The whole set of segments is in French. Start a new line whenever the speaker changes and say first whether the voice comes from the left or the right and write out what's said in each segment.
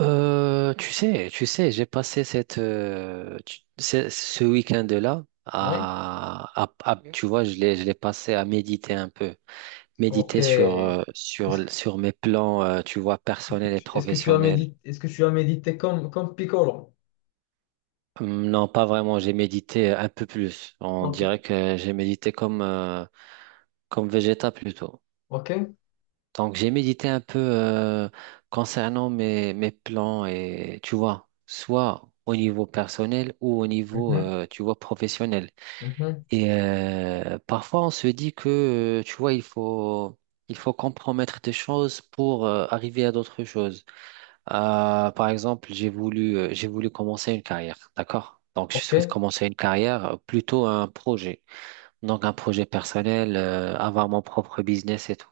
right: Tu sais, tu sais, j'ai passé ce, ce week-end-là
left: Oui,
right: tu vois, je l'ai passé à méditer un peu,
left: ok.
right: méditer sur, sur mes plans, tu vois, personnels et
left: Est-ce que tu as
right: professionnels.
left: médité, est-ce que tu as médité comme Piccolo?
right: Non, pas vraiment, j'ai médité un peu plus. On
left: Ok,
right: dirait que j'ai médité comme Vegeta plutôt.
left: ok.
right: Donc, j'ai médité un peu concernant mes, mes plans et tu vois, soit au niveau personnel ou au niveau,
left: Mhm,
right: tu vois, professionnel.
left: mhm.
right: Et parfois, on se dit que, tu vois, il faut compromettre des choses pour arriver à d'autres choses. Par exemple, j'ai voulu commencer une carrière, d'accord? Donc, je
left: Ok,
right: souhaite commencer une carrière, plutôt un projet. Donc, un projet personnel, avoir mon propre business et tout.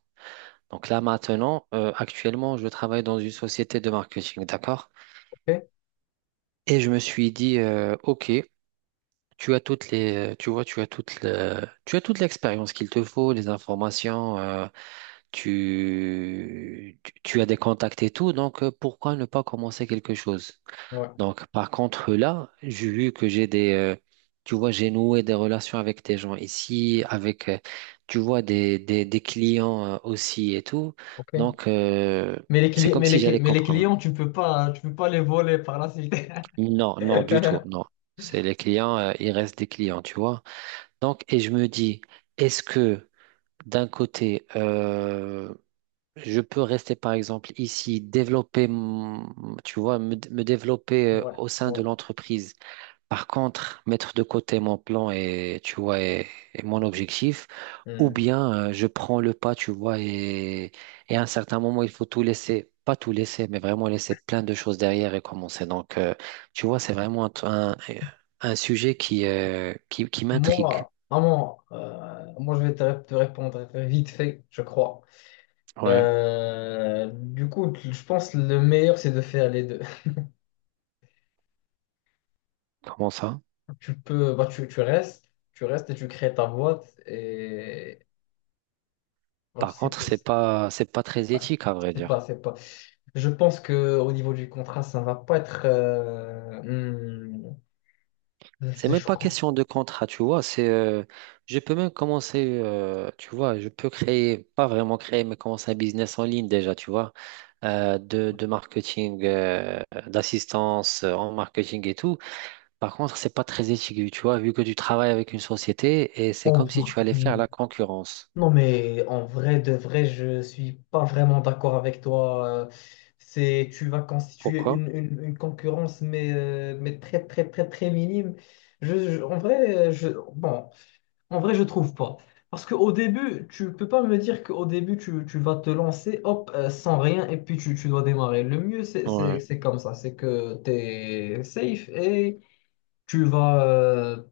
right: Donc là maintenant, actuellement, je travaille dans une société de marketing, d'accord?
left: ok.
right: Et je me suis dit, ok, tu vois, tu as toute l'expérience qu'il te faut, les informations, tu as des contacts et tout, donc pourquoi ne pas commencer quelque chose?
left: Ouais,
right: Donc, par contre, là, j'ai vu que j'ai tu vois, j'ai noué des relations avec des gens ici, avec, tu vois, des clients aussi et tout.
left: ok.
right: Donc,
left: Mais les,
right: c'est
left: cli-
right: comme
left: mais
right: si
left: les, cli-
right: j'allais
left: mais les
right: comprendre.
left: clients, tu peux pas, hein, tu peux pas les voler par la suite.
right: Non, non, du tout, non. C'est les clients, ils restent des clients, tu vois. Donc, et je me dis, est-ce que d'un côté, je peux rester, par exemple, ici, tu vois, me développer
left: Ouais,
right: au sein
left: ouais.
right: de l'entreprise. Par contre, mettre de côté mon plan et, tu vois, et mon objectif, ou
left: Hmm.
right: bien je prends le pas, tu vois, et à un certain moment, il faut tout laisser, pas tout laisser, mais vraiment laisser plein de choses derrière et commencer. Donc, tu vois, c'est vraiment un sujet qui m'intrigue.
left: Moi, vraiment, moi, je vais te répondre vite fait, je crois.
right: Ouais.
left: Du coup, je pense que le meilleur, c'est de faire les deux.
right: Comment ça?
left: Bah, tu restes et tu crées ta boîte et bah, tu
right: Par
left: sais
right: contre,
left: pas, c'est
right: c'est pas très
left: ouais,
right: éthique, à vrai
left: c'est pas,
right: dire.
left: c'est pas. Je pense que au niveau du contrat, ça va pas être,
right: C'est même
left: je
right: pas
left: crois.
right: question de contrat, tu vois. C'est, je peux même commencer, tu vois, je peux créer, pas vraiment créer, mais commencer un business en ligne déjà, tu vois, de marketing, d'assistance en marketing et tout. Par contre, c'est pas très éthique, tu vois, vu que tu travailles avec une société et c'est comme si tu allais faire
left: Hmm.
right: la concurrence.
left: Non, mais en vrai, de vrai, je suis pas vraiment d'accord avec toi. C'est, tu vas constituer
right: Pourquoi?
left: une concurrence, mais très, très, très, très minime. En vrai, bon, je trouve pas. Parce qu'au début, tu peux pas me dire qu'au début, tu vas te lancer, hop, sans rien, et puis tu dois démarrer. Le mieux, c'est c'est-
right: Ouais.
left: c'est comme ça. C'est que tu es safe et tu vas, euh,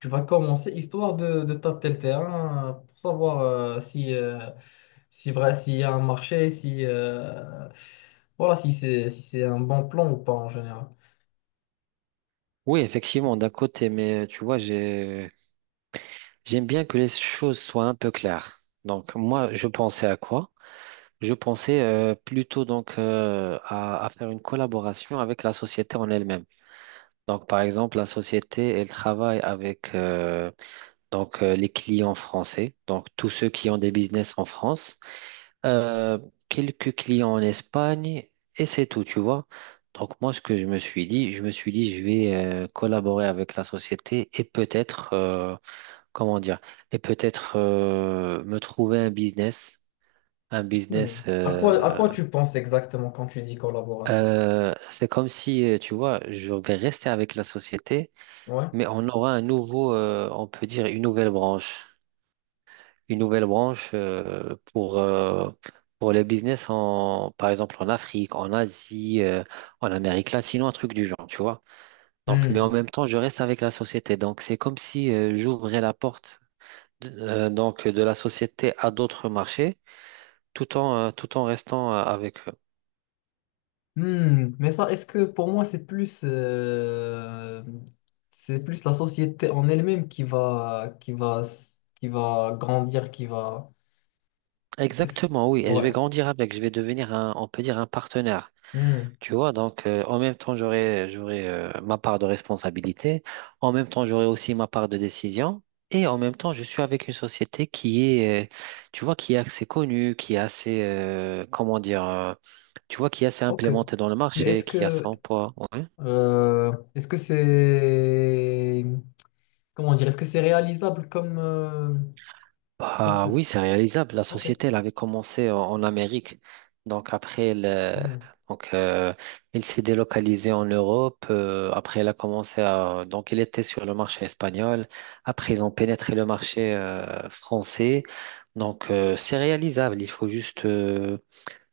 left: tu vas commencer, histoire de tâter le terrain, pour savoir si vrai, s'il y a un marché, si, voilà, si c'est un bon plan ou pas en général.
right: Oui, effectivement, d'un côté, mais tu vois, j'ai, j'aime bien que les choses soient un peu claires. Donc, moi, je pensais à quoi? Je pensais plutôt donc à faire une collaboration avec la société en elle-même. Donc par exemple, la société, elle travaille avec donc les clients français, donc tous ceux qui ont des business en France, euh, quelques clients en Espagne et c'est tout, tu vois. Donc moi, ce que je me suis dit, je me suis dit, je vais collaborer avec la société et peut-être, comment dire, et peut-être me trouver un business, un
left: Hmm.
right: business.
left: À quoi, à
right: euh,
left: quoi tu penses exactement quand tu dis collaboration?
right: C'est comme si, tu vois, je vais rester avec la société,
left: Ouais.
right: mais on aura un nouveau, on peut dire une nouvelle branche. Une nouvelle branche pour les business, en, par exemple en Afrique, en Asie, en Amérique latine, un truc du genre, tu vois. Donc, mais en
left: Hmm.
right: même temps, je reste avec la société. Donc, c'est comme si j'ouvrais la porte donc, de la société à d'autres marchés, tout en, tout en restant avec eux.
left: Hmm, mais ça, est-ce que pour moi, c'est plus la société en elle-même qui va, qui va grandir, qui va. est-ce-
right: Exactement, oui. Et je
left: Ouais.
right: vais grandir avec, je vais devenir un, on peut dire un partenaire.
left: Hmm,
right: Tu vois, donc en même temps, j'aurai ma part de responsabilité, en même temps, j'aurai aussi ma part de décision, et en même temps, je suis avec une société qui est, tu vois, qui est assez connue, qui est assez, comment dire, tu vois, qui est assez
left: ok.
right: implémentée dans le
left: Mais
right: marché,
left: est-ce
right: qui a
left: que,
right: son poids. Ouais.
left: euh, est-ce que c'est, comment dire, est-ce que c'est réalisable comme
right: Bah oui,
left: truc?
right: c'est réalisable. La
left: Ok.
right: société, elle avait commencé en Amérique. Donc après, elle,
left: Hmm,
right: donc, elle s'est délocalisée en Europe. Après, elle a commencé à... Donc, elle était sur le marché espagnol. Après, ils ont pénétré le marché français. Donc, c'est réalisable. Il faut juste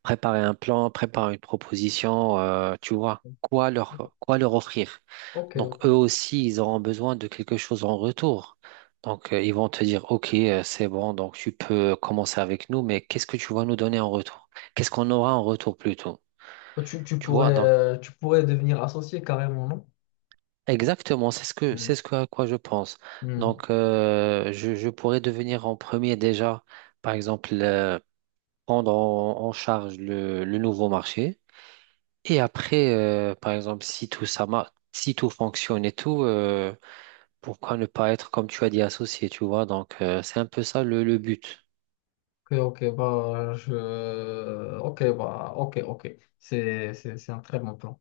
right: préparer un plan, préparer une proposition, tu vois, quoi leur offrir.
left: ok,
right: Donc,
left: ok.
right: eux aussi, ils auront besoin de quelque chose en retour. Donc, ils vont te dire, OK, c'est bon, donc tu peux commencer avec nous, mais qu'est-ce que tu vas nous donner en retour? Qu'est-ce qu'on aura en retour plutôt?
left: Ok. Tu, tu
right: Tu vois,
left: pourrais,
right: donc,
left: euh, tu pourrais devenir associé carrément, non?
right: exactement, c'est ce que,
left: Hmm,
right: à quoi je pense.
left: hmm.
right: Donc, je pourrais devenir en premier déjà, par exemple, prendre en charge le nouveau marché. Et après, par exemple, si tout fonctionne et tout, pourquoi ne pas être, comme tu as dit, associé, tu vois? Donc, c'est un peu ça le but.
left: Ok, ok, bah, Ok, bah, ok, ok. C'est un très bon plan.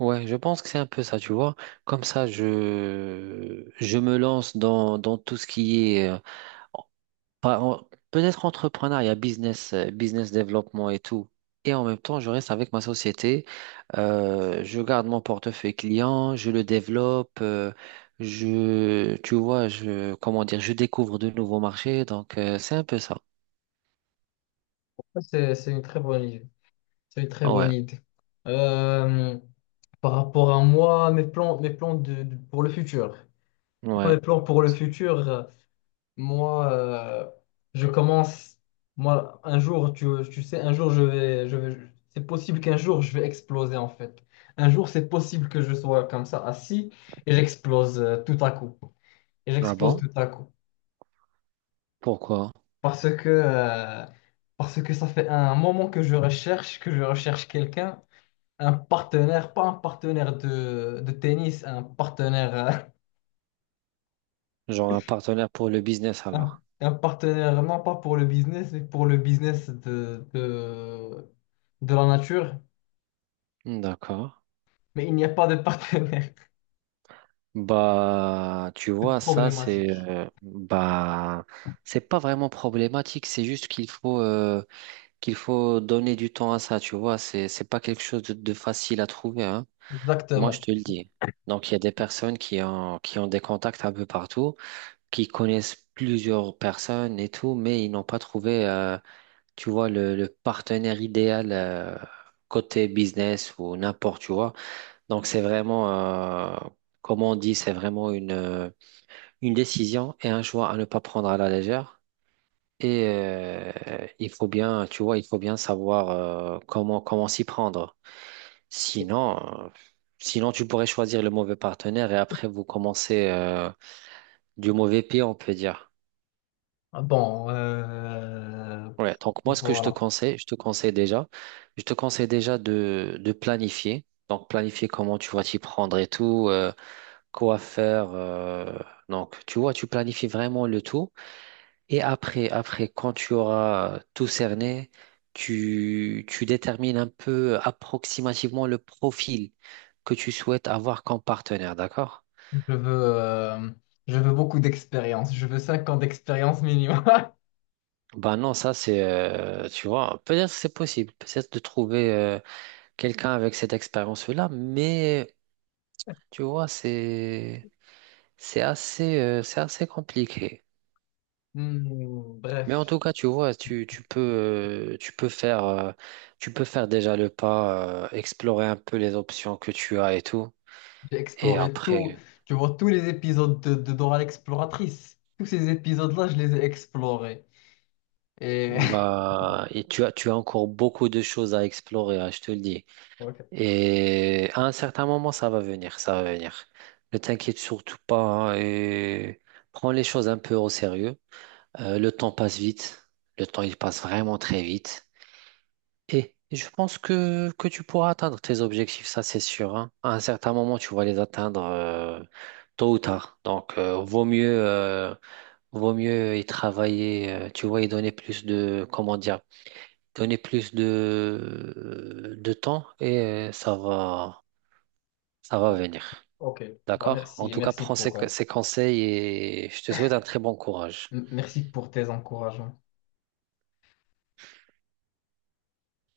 right: Ouais, je pense que c'est un peu ça, tu vois. Comme ça, je me lance dans, dans tout ce qui est peut-être entrepreneuriat, business, business développement et tout. Et en même temps, je reste avec ma société. Je garde mon portefeuille client, je le développe. Euh, je, tu vois, je, comment dire, je découvre de nouveaux marchés. Donc, c'est un peu ça.
left: C'est une très bonne idée. C'est une très bonne
right: Ouais,
left: idée. Euh, Par rapport à moi, mes plans, pour le futur.
right: ouais.
left: Mes plans pour le futur, moi, je commence... Moi, un jour, tu sais, un jour, je vais... Je vais c'est possible qu'un jour, je vais exploser, en fait. Un jour, c'est possible que je sois comme ça, assis, et j'explose tout à coup. Et
right: Ah
left: j'explose
right: bon?
left: tout à coup.
right: Pourquoi?
left: Parce que, euh, parce que ça fait un moment que je recherche quelqu'un, un partenaire, pas un partenaire de tennis, un partenaire,
right: Genre un partenaire pour le business
left: un,
right: alors.
left: un partenaire non pas pour le business, mais pour le business de la nature.
right: D'accord.
left: Mais il n'y a pas de partenaire.
right: Bah, tu
left: C'est
right: vois, ça, c'est,
left: problématique.
right: bah, c'est pas vraiment problématique. C'est juste qu'il faut, qu'il faut donner du temps à ça, tu vois, c'est pas quelque chose de facile à trouver, hein. Moi, je
left: Exactement.
right: te le dis. Donc, il y a des personnes qui ont des contacts un peu partout, qui connaissent plusieurs personnes et tout, mais ils n'ont pas trouvé, tu vois, le partenaire idéal côté business ou n'importe, tu vois. Donc, c'est vraiment, comme on dit, c'est vraiment une décision et un choix à ne pas prendre à la légère. Et tu vois, il faut bien savoir comment s'y prendre. Sinon, euh, sinon tu pourrais choisir le mauvais partenaire et après vous commencez du mauvais pied, on peut dire.
left: Bon,
right: Ouais. Donc moi, ce que je te
left: voilà.
right: conseille, je te conseille déjà de planifier. Donc planifier comment tu vas t'y prendre et tout, quoi faire, donc tu vois, tu planifies vraiment le tout. Et après, quand tu auras tout cerné, tu détermines un peu approximativement le profil que tu souhaites avoir comme partenaire, d'accord?
left: Je veux, euh, je veux beaucoup d'expérience. Je veux 5 ans d'expérience minimum.
right: Ben non, ça c'est, tu vois, peut-être c'est possible, peut-être de trouver quelqu'un avec cette expérience-là, mais tu vois, c'est assez compliqué.
left: Hmm,
right: Mais en
left: bref,
right: tout cas, tu vois, tu peux, tu peux faire déjà le pas, explorer un peu les options que tu as et tout.
left: j'ai
right: Et
left: exploré tout,
right: après,
left: tu vois, tous les épisodes de Dora l'exploratrice. Tous ces épisodes-là, je les ai explorés. Et...
right: bah, et tu as encore beaucoup de choses à explorer, hein, je te le dis.
left: Ok,
right: Et à un certain moment, ça va venir, ça va venir. Ne t'inquiète surtout pas hein, et prends les choses un peu au sérieux. Le temps passe vite, le temps il passe vraiment très vite. Et je pense que tu pourras atteindre tes objectifs, ça c'est sûr, hein. À un certain moment, tu vas les atteindre tôt ou tard. Donc, vaut mieux, vaut mieux y travailler, tu vois, y donner plus de, comment dire, donner plus de temps et euh, ça va, ça va
left: bon,
right: venir.
left: ok. Bah,
right: D'accord? En
left: merci,
right: tout cas,
left: merci
right: prends
left: pour, euh,
right: ces conseils et je te souhaite un très bon courage.
left: m- merci pour tes encouragements.